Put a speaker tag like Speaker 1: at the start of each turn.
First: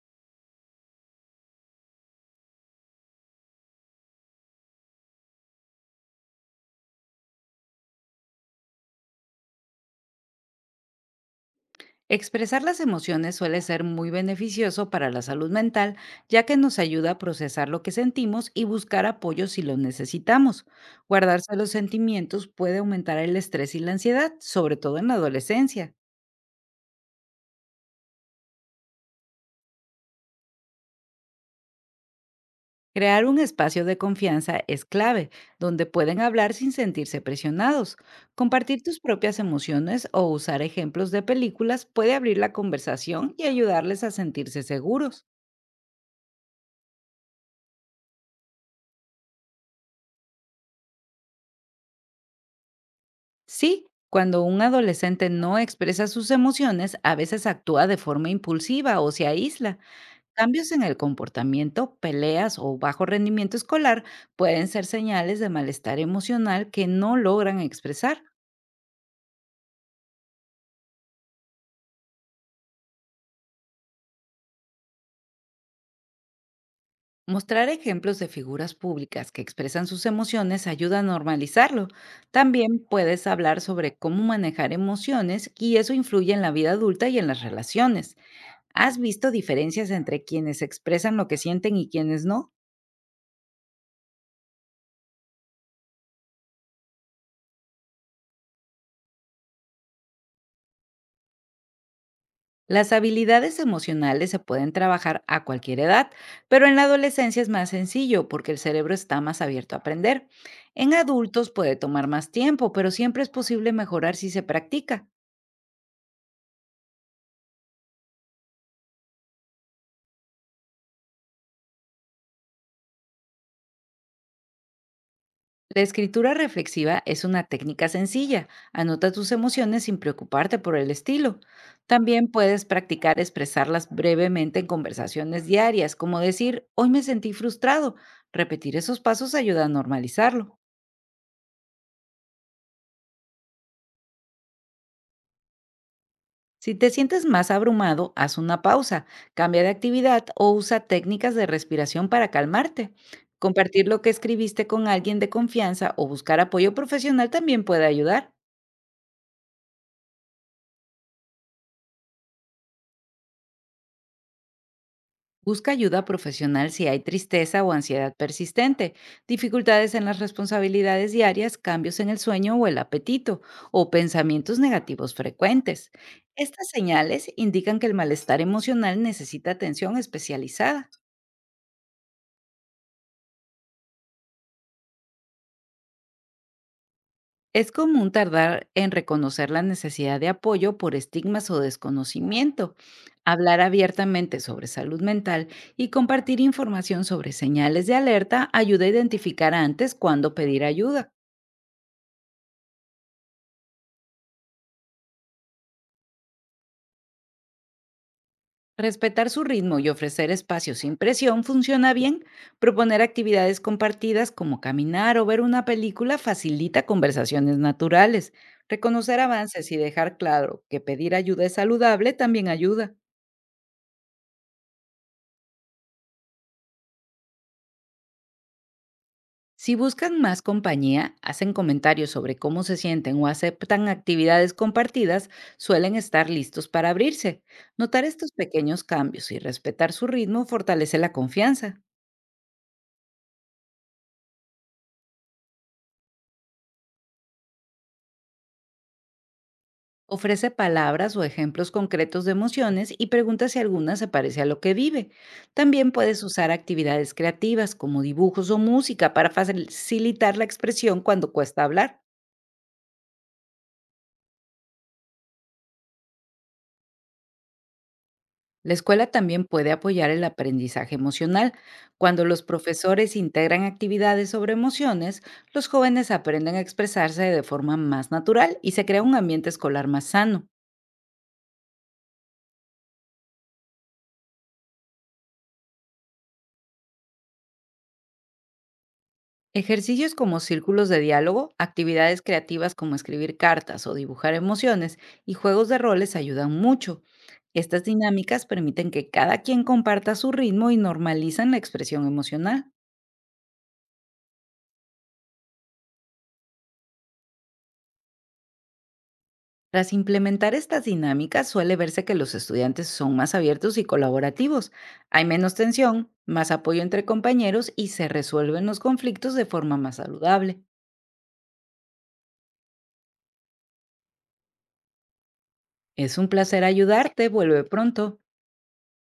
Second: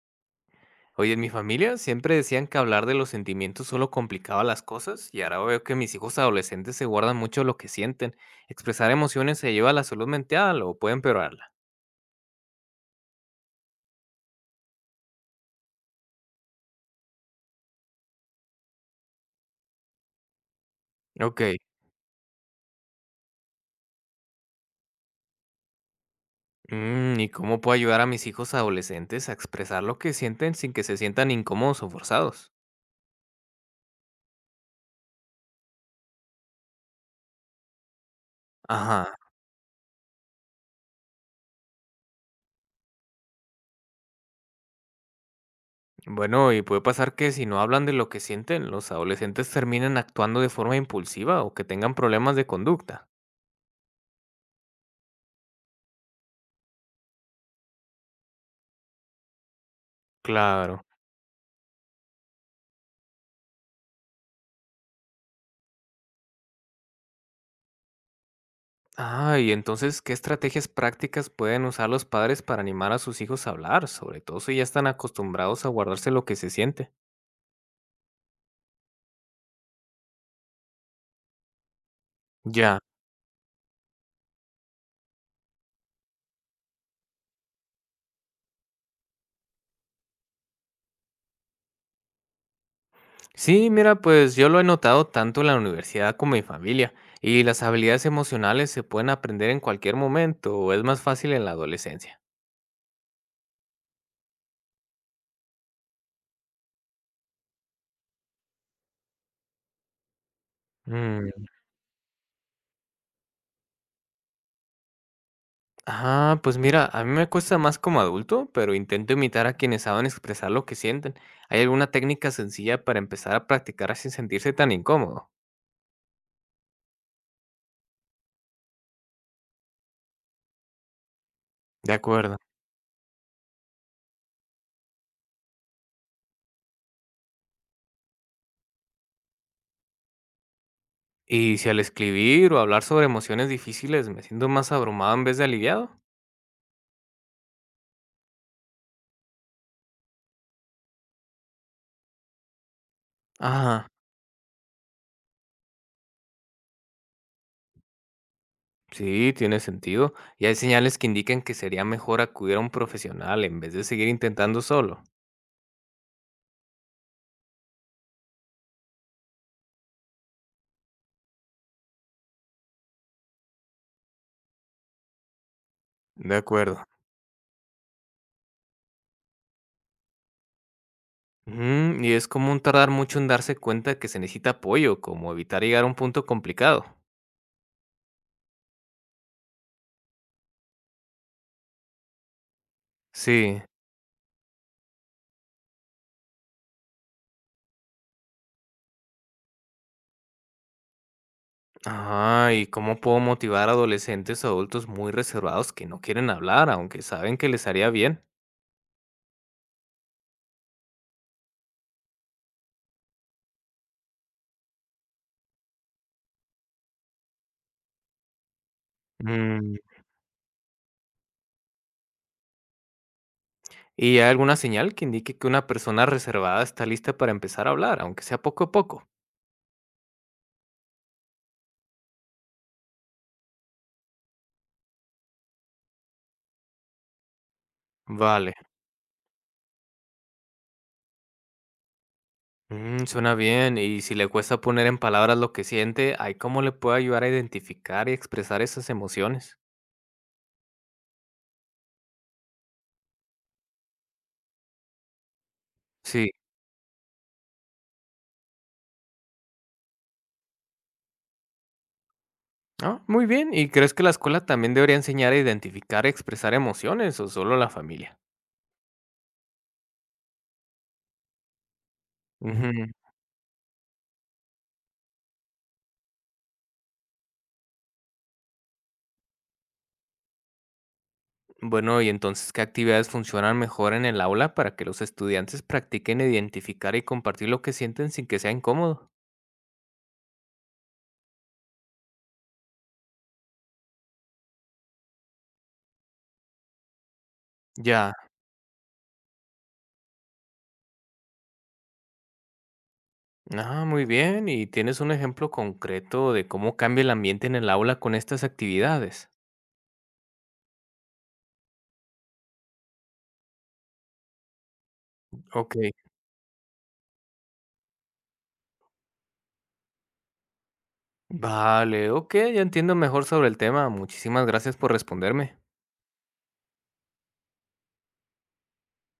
Speaker 1: Oye, en mi familia siempre decían que hablar de los sentimientos solo complicaba las cosas y ahora veo que mis hijos adolescentes se guardan mucho lo que sienten. Expresar emociones se lleva a la salud mental o puede empeorarla.
Speaker 2: Expresar las emociones suele ser muy beneficioso para la salud mental, ya que nos ayuda a procesar lo que sentimos y buscar apoyo si lo necesitamos.
Speaker 1: Ok.
Speaker 2: Guardarse los sentimientos puede aumentar el estrés y la ansiedad, sobre todo en la adolescencia.
Speaker 1: ¿Y cómo puedo ayudar a mis hijos adolescentes a expresar lo que sienten sin que se sientan incómodos o forzados?
Speaker 2: Crear un espacio de confianza es clave, donde pueden hablar sin sentirse presionados. Compartir tus
Speaker 1: Ajá.
Speaker 2: propias emociones o usar ejemplos de películas puede abrir la conversación y ayudarles a sentirse seguros.
Speaker 1: Bueno, y puede pasar que si no hablan de lo que sienten, los adolescentes terminen actuando de forma impulsiva o que tengan problemas de conducta.
Speaker 2: Sí, cuando un adolescente no expresa sus emociones, a veces actúa de forma impulsiva o se aísla. Cambios en
Speaker 1: Claro.
Speaker 2: el comportamiento, peleas o bajo rendimiento escolar pueden ser señales de malestar emocional que no logran expresar.
Speaker 1: Y entonces, ¿qué estrategias prácticas pueden usar los padres para animar a sus hijos a hablar? Sobre todo si ya están acostumbrados a guardarse lo que se siente.
Speaker 2: Mostrar ejemplos de figuras públicas que expresan sus emociones ayuda a normalizarlo. También
Speaker 1: Ya.
Speaker 2: puedes hablar sobre cómo manejar emociones y eso influye en la vida adulta y en las relaciones. ¿Has visto diferencias entre quienes expresan lo que sienten y quienes no?
Speaker 1: Sí, mira, pues yo lo he notado tanto en la universidad como en mi familia. ¿Y las habilidades emocionales se pueden aprender en cualquier momento o es más fácil en la adolescencia?
Speaker 2: Las habilidades emocionales se pueden trabajar a cualquier edad, pero en la adolescencia es más sencillo porque el cerebro está más abierto a aprender. En
Speaker 1: Mm,
Speaker 2: adultos puede tomar más tiempo, pero siempre es posible mejorar si se practica.
Speaker 1: Pues mira, a mí me cuesta más como adulto, pero intento imitar a quienes saben expresar lo que sienten. ¿Hay alguna técnica sencilla para empezar a practicar sin sentirse tan incómodo?
Speaker 2: La escritura reflexiva es una técnica sencilla. Anota tus emociones sin preocuparte por el estilo.
Speaker 1: De
Speaker 2: También
Speaker 1: acuerdo.
Speaker 2: puedes practicar expresarlas brevemente en conversaciones diarias, como decir, hoy me sentí frustrado. Repetir esos pasos ayuda a normalizarlo.
Speaker 1: Y si al escribir o hablar sobre emociones difíciles me siento más abrumado en vez de aliviado.
Speaker 2: Si te sientes más abrumado, haz una pausa, cambia de actividad o usa técnicas de respiración para calmarte. Compartir
Speaker 1: Ajá,
Speaker 2: lo que escribiste con alguien de confianza o buscar apoyo profesional también puede ayudar.
Speaker 1: sí, tiene sentido. Y hay señales que indican que sería mejor acudir a un profesional en vez de seguir intentando solo.
Speaker 2: Busca ayuda profesional si hay tristeza o ansiedad persistente, dificultades en las responsabilidades diarias, cambios en el sueño o el apetito, o pensamientos negativos frecuentes.
Speaker 1: De
Speaker 2: Estas
Speaker 1: acuerdo.
Speaker 2: señales indican que el malestar emocional necesita atención especializada.
Speaker 1: Ujú, y es común tardar mucho en darse cuenta que se necesita apoyo, como evitar llegar a un punto complicado.
Speaker 2: Es común tardar en reconocer la necesidad de apoyo por estigmas o desconocimiento. Hablar
Speaker 1: Sí.
Speaker 2: abiertamente sobre salud mental y compartir información sobre señales de alerta ayuda a identificar antes cuándo pedir ayuda.
Speaker 1: Ajá, ¿y cómo puedo motivar a adolescentes o adultos muy reservados que no quieren hablar, aunque saben que les haría bien?
Speaker 2: Respetar su ritmo y ofrecer espacios sin presión funciona bien. Proponer actividades compartidas como caminar o ver una película facilita conversaciones naturales. Reconocer avances y dejar claro que pedir ayuda es saludable también ayuda.
Speaker 1: ¿Y hay alguna señal que indique que una persona reservada está lista para empezar a hablar, aunque sea poco a poco?
Speaker 2: Si buscan más compañía, hacen comentarios sobre cómo se sienten o aceptan actividades compartidas, suelen estar listos para abrirse. Notar estos
Speaker 1: Vale,
Speaker 2: pequeños cambios y respetar su ritmo fortalece la confianza.
Speaker 1: suena bien. Y si le cuesta poner en palabras lo que siente, ¿hay cómo le puede ayudar a identificar y expresar esas emociones?
Speaker 2: Ofrece palabras o ejemplos concretos de emociones y pregunta si alguna se parece a lo que vive. También puedes
Speaker 1: Sí.
Speaker 2: usar actividades creativas como dibujos o música para facilitar la expresión cuando cuesta hablar.
Speaker 1: Ah, muy bien. ¿Y crees que la escuela también debería enseñar a identificar y expresar emociones o solo la familia?
Speaker 2: La escuela también puede apoyar el aprendizaje emocional. Cuando los
Speaker 1: Ujú.
Speaker 2: profesores integran actividades sobre emociones, los jóvenes aprenden a expresarse de forma más natural y se crea un ambiente escolar más sano.
Speaker 1: Bueno, y entonces, ¿qué actividades funcionan mejor en el aula para que los estudiantes practiquen identificar y compartir lo que sienten sin que sea incómodo?
Speaker 2: Ejercicios como círculos de diálogo, actividades creativas como escribir cartas o dibujar emociones y juegos de roles ayudan mucho. Estas
Speaker 1: Ya.
Speaker 2: dinámicas permiten que cada quien comparta su ritmo y normalizan la expresión emocional.
Speaker 1: Ah, muy bien. ¿Y tienes un ejemplo concreto de cómo cambia el ambiente en el aula con estas actividades?
Speaker 2: Tras implementar estas dinámicas, suele verse que los estudiantes son más abiertos y colaborativos. Hay menos
Speaker 1: Ok.
Speaker 2: tensión, más apoyo entre compañeros y se resuelven los conflictos de forma más saludable.
Speaker 1: Vale, ok, ya entiendo mejor sobre el tema. Muchísimas gracias por responderme.
Speaker 2: Es un placer ayudarte. Vuelve pronto.